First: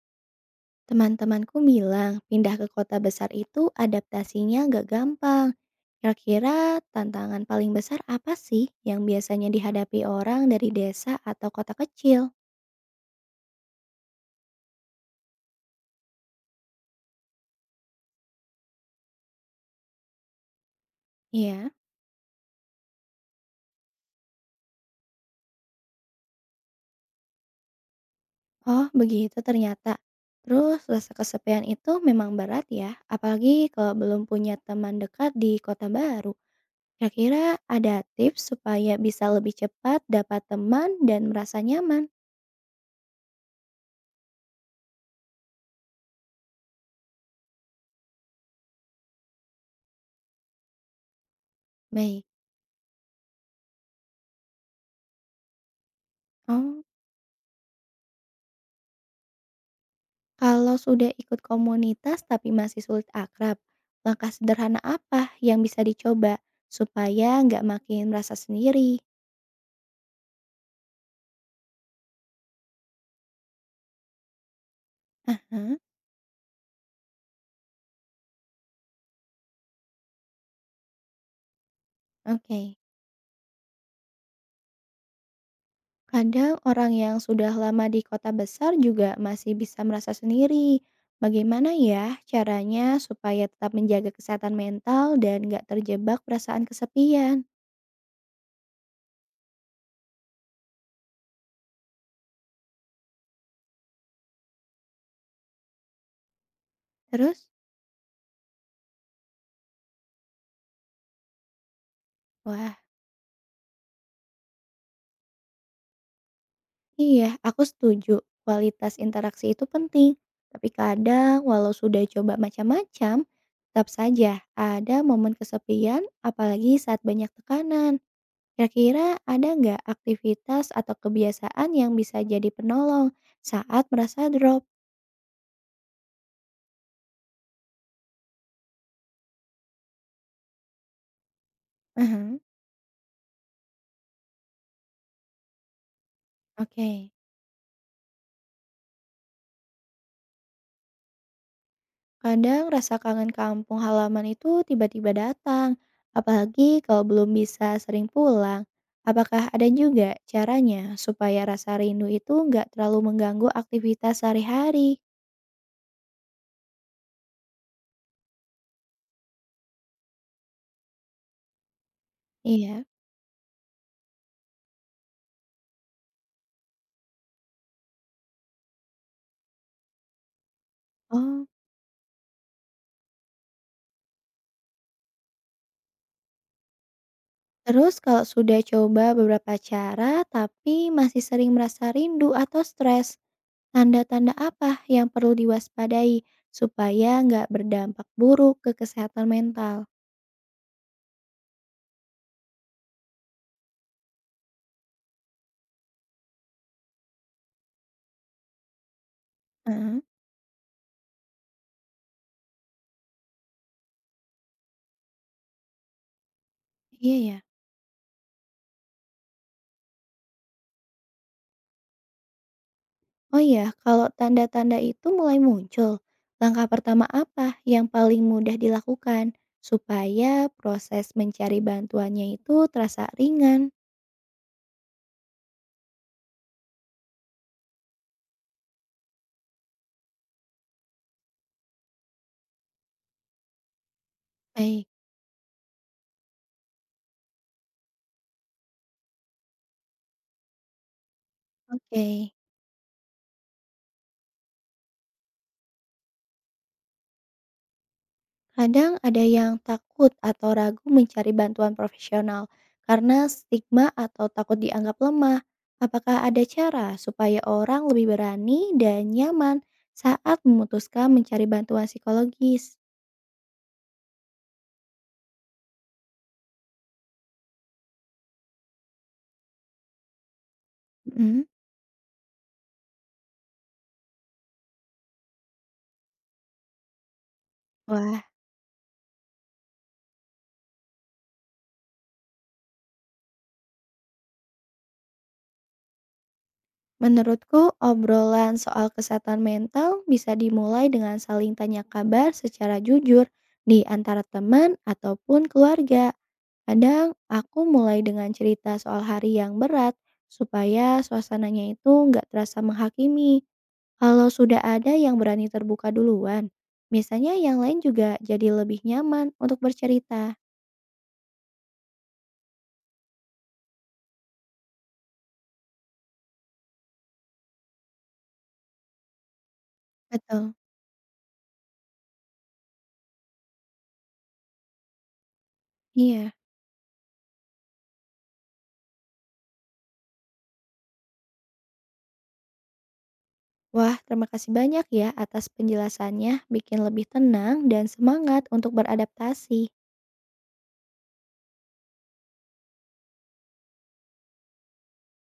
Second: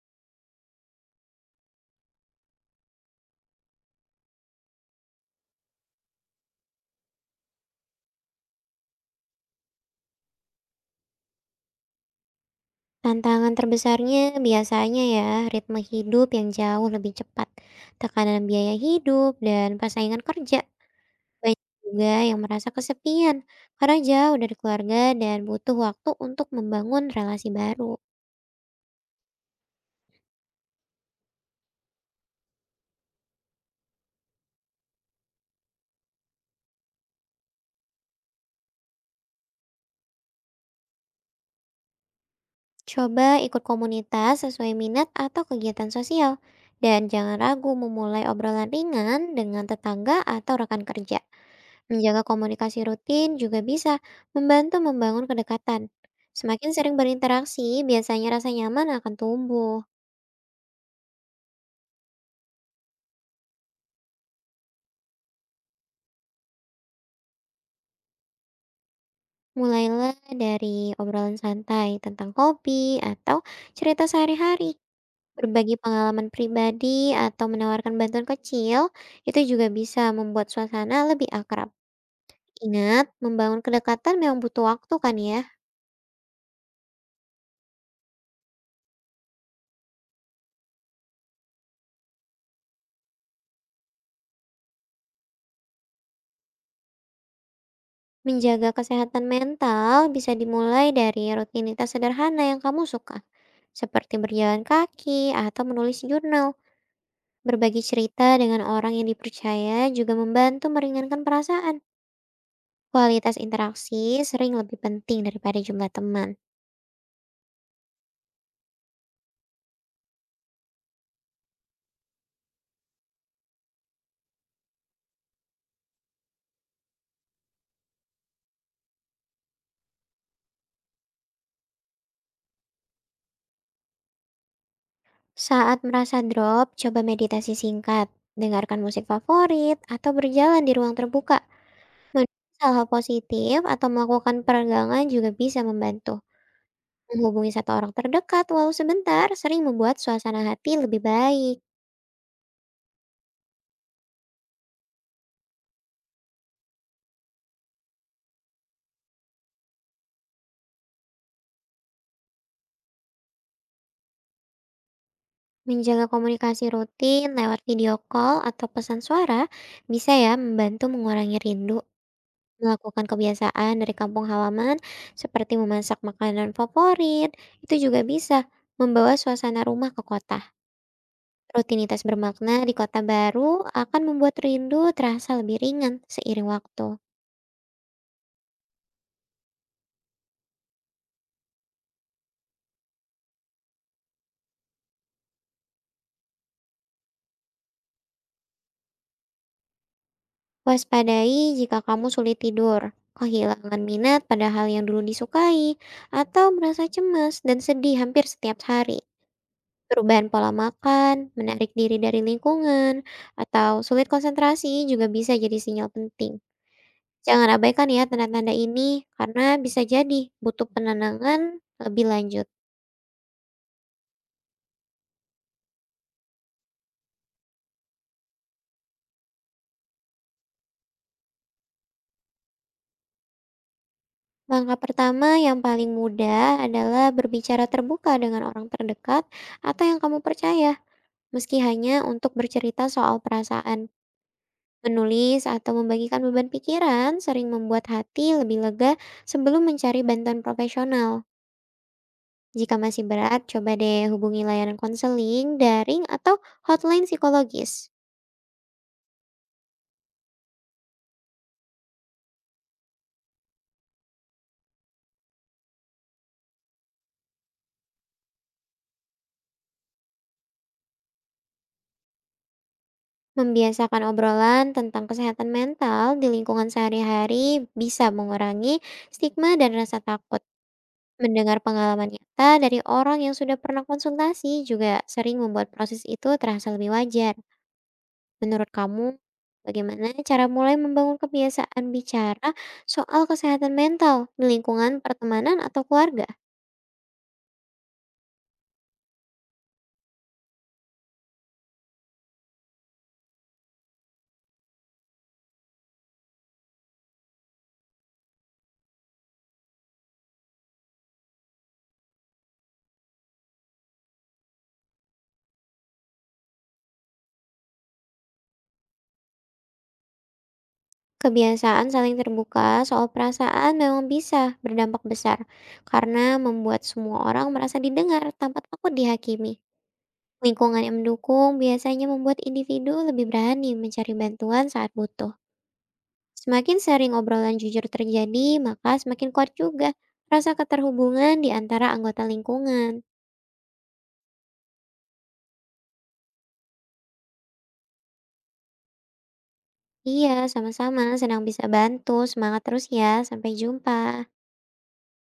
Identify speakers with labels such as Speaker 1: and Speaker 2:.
Speaker 1: Teman-temanku bilang pindah ke kota besar itu adaptasinya gak gampang. Kira-kira tantangan paling besar apa sih yang biasanya dihadapi orang dari desa atau kota kecil?
Speaker 2: Tantangan terbesarnya biasanya ya, ritme hidup yang jauh lebih cepat, tekanan biaya hidup, dan persaingan kerja. Banyak
Speaker 1: Iya.
Speaker 2: juga yang merasa kesepian karena jauh dari keluarga dan butuh waktu untuk membangun relasi baru.
Speaker 1: Oh, begitu ternyata. Terus rasa kesepian itu memang berat ya, apalagi kalau belum punya teman dekat di kota baru. Kira-kira ada tips supaya bisa lebih cepat dapat teman dan merasa nyaman?
Speaker 2: Coba ikut komunitas sesuai minat atau kegiatan sosial, dan jangan ragu memulai obrolan ringan dengan tetangga atau rekan kerja. Menjaga
Speaker 1: Baik.
Speaker 2: komunikasi rutin juga bisa membantu membangun kedekatan. Semakin
Speaker 1: Oh.
Speaker 2: sering berinteraksi, biasanya rasa nyaman akan tumbuh.
Speaker 1: Kalau sudah ikut komunitas tapi masih sulit akrab, langkah sederhana apa yang bisa dicoba supaya nggak makin merasa sendiri?
Speaker 2: Mulailah dari obrolan santai tentang hobi atau cerita sehari-hari. Berbagi
Speaker 1: Aha,
Speaker 2: pengalaman pribadi atau menawarkan bantuan kecil, itu juga bisa membuat suasana lebih akrab.
Speaker 1: oke.
Speaker 2: Ingat, membangun kedekatan memang butuh waktu kan ya?
Speaker 1: Kadang orang yang sudah lama di kota besar juga masih bisa merasa sendiri. Bagaimana ya caranya supaya tetap menjaga kesehatan mental dan nggak terjebak perasaan kesepian?
Speaker 2: Menjaga kesehatan mental bisa dimulai dari rutinitas sederhana yang kamu suka, seperti berjalan kaki atau menulis jurnal.
Speaker 1: Terus?
Speaker 2: Berbagi cerita dengan orang yang dipercaya juga membantu meringankan perasaan.
Speaker 1: Wah.
Speaker 2: Kualitas interaksi sering lebih penting daripada jumlah teman.
Speaker 1: Iya, aku setuju. Kualitas interaksi itu penting. Tapi kadang, walau sudah coba macam-macam, tetap saja ada momen kesepian, apalagi saat banyak tekanan. Kira-kira ada nggak aktivitas atau kebiasaan yang bisa jadi penolong saat merasa drop?
Speaker 2: Saat merasa drop, coba meditasi singkat, dengarkan musik favorit, atau berjalan di ruang terbuka.
Speaker 1: Aha,
Speaker 2: Menulis hal-hal positif atau melakukan peregangan juga bisa membantu.
Speaker 1: oke.
Speaker 2: Menghubungi satu orang terdekat walau sebentar sering membuat suasana hati lebih baik.
Speaker 1: Kadang rasa kangen kampung halaman itu tiba-tiba datang, apalagi kalau belum bisa sering pulang. Apakah ada juga caranya supaya rasa rindu itu nggak terlalu mengganggu aktivitas sehari-hari?
Speaker 2: Menjaga komunikasi rutin lewat video call atau pesan suara bisa ya membantu mengurangi rindu.
Speaker 1: Iya.
Speaker 2: Melakukan kebiasaan dari kampung halaman seperti memasak makanan favorit, itu juga bisa membawa suasana rumah ke kota.
Speaker 1: Oh,
Speaker 2: Rutinitas bermakna di kota baru akan membuat rindu terasa lebih ringan seiring waktu.
Speaker 1: terus kalau sudah coba beberapa cara tapi masih sering merasa rindu atau stres, tanda-tanda apa yang perlu diwaspadai supaya nggak berdampak buruk ke kesehatan mental?
Speaker 2: Waspadai jika kamu sulit tidur, kehilangan minat pada hal yang dulu disukai, atau merasa cemas dan sedih hampir setiap hari.
Speaker 1: Heeh,
Speaker 2: Perubahan pola makan, menarik diri dari lingkungan, atau sulit konsentrasi juga bisa jadi sinyal penting.
Speaker 1: iya ya.
Speaker 2: Jangan abaikan ya tanda-tanda ini, karena bisa jadi butuh penenangan lebih lanjut.
Speaker 1: Oh ya, kalau tanda-tanda itu mulai muncul, langkah pertama apa yang paling mudah dilakukan supaya proses mencari bantuannya itu terasa ringan?
Speaker 2: Langkah pertama yang paling mudah adalah berbicara terbuka dengan orang terdekat atau yang kamu percaya meski hanya untuk bercerita soal perasaan.
Speaker 1: Baik,
Speaker 2: Menulis atau membagikan beban pikiran sering membuat hati lebih lega sebelum mencari bantuan profesional.
Speaker 1: oke,
Speaker 2: Jika masih berat, coba deh hubungi layanan konseling, daring, atau hotline psikologis.
Speaker 1: kadang ada yang takut atau ragu mencari bantuan profesional karena stigma atau takut dianggap lemah. Apakah ada cara supaya orang lebih berani dan nyaman saat memutuskan mencari bantuan psikologis?
Speaker 2: Membiasakan obrolan tentang kesehatan mental di lingkungan sehari-hari bisa mengurangi stigma dan rasa takut.
Speaker 1: Mm.
Speaker 2: Mendengar pengalaman nyata dari orang yang sudah pernah konsultasi juga sering membuat proses itu terasa lebih wajar.
Speaker 1: Wah.
Speaker 2: Menurut kamu, bagaimana cara mulai membangun kebiasaan bicara soal kesehatan mental di lingkungan pertemanan atau keluarga?
Speaker 1: Menurutku, obrolan soal kesehatan mental bisa dimulai dengan saling tanya kabar secara jujur di antara teman ataupun keluarga. Kadang aku mulai dengan cerita soal hari yang berat supaya suasananya itu nggak terasa menghakimi. Kalau sudah ada yang berani terbuka duluan, biasanya yang lain juga jadi lebih nyaman untuk bercerita.
Speaker 2: Kebiasaan saling terbuka soal perasaan memang bisa berdampak besar karena membuat semua orang merasa didengar tanpa takut dihakimi.
Speaker 1: Betul.
Speaker 2: Lingkungan yang mendukung biasanya membuat individu lebih berani mencari bantuan saat butuh.
Speaker 1: Iya.
Speaker 2: Semakin sering obrolan jujur terjadi, maka semakin kuat juga rasa keterhubungan di antara anggota lingkungan.
Speaker 1: Wah, terima kasih banyak ya atas penjelasannya. Bikin lebih tenang dan semangat untuk beradaptasi.
Speaker 2: Iya, sama-sama. Senang bisa bantu. Semangat terus ya. Sampai jumpa.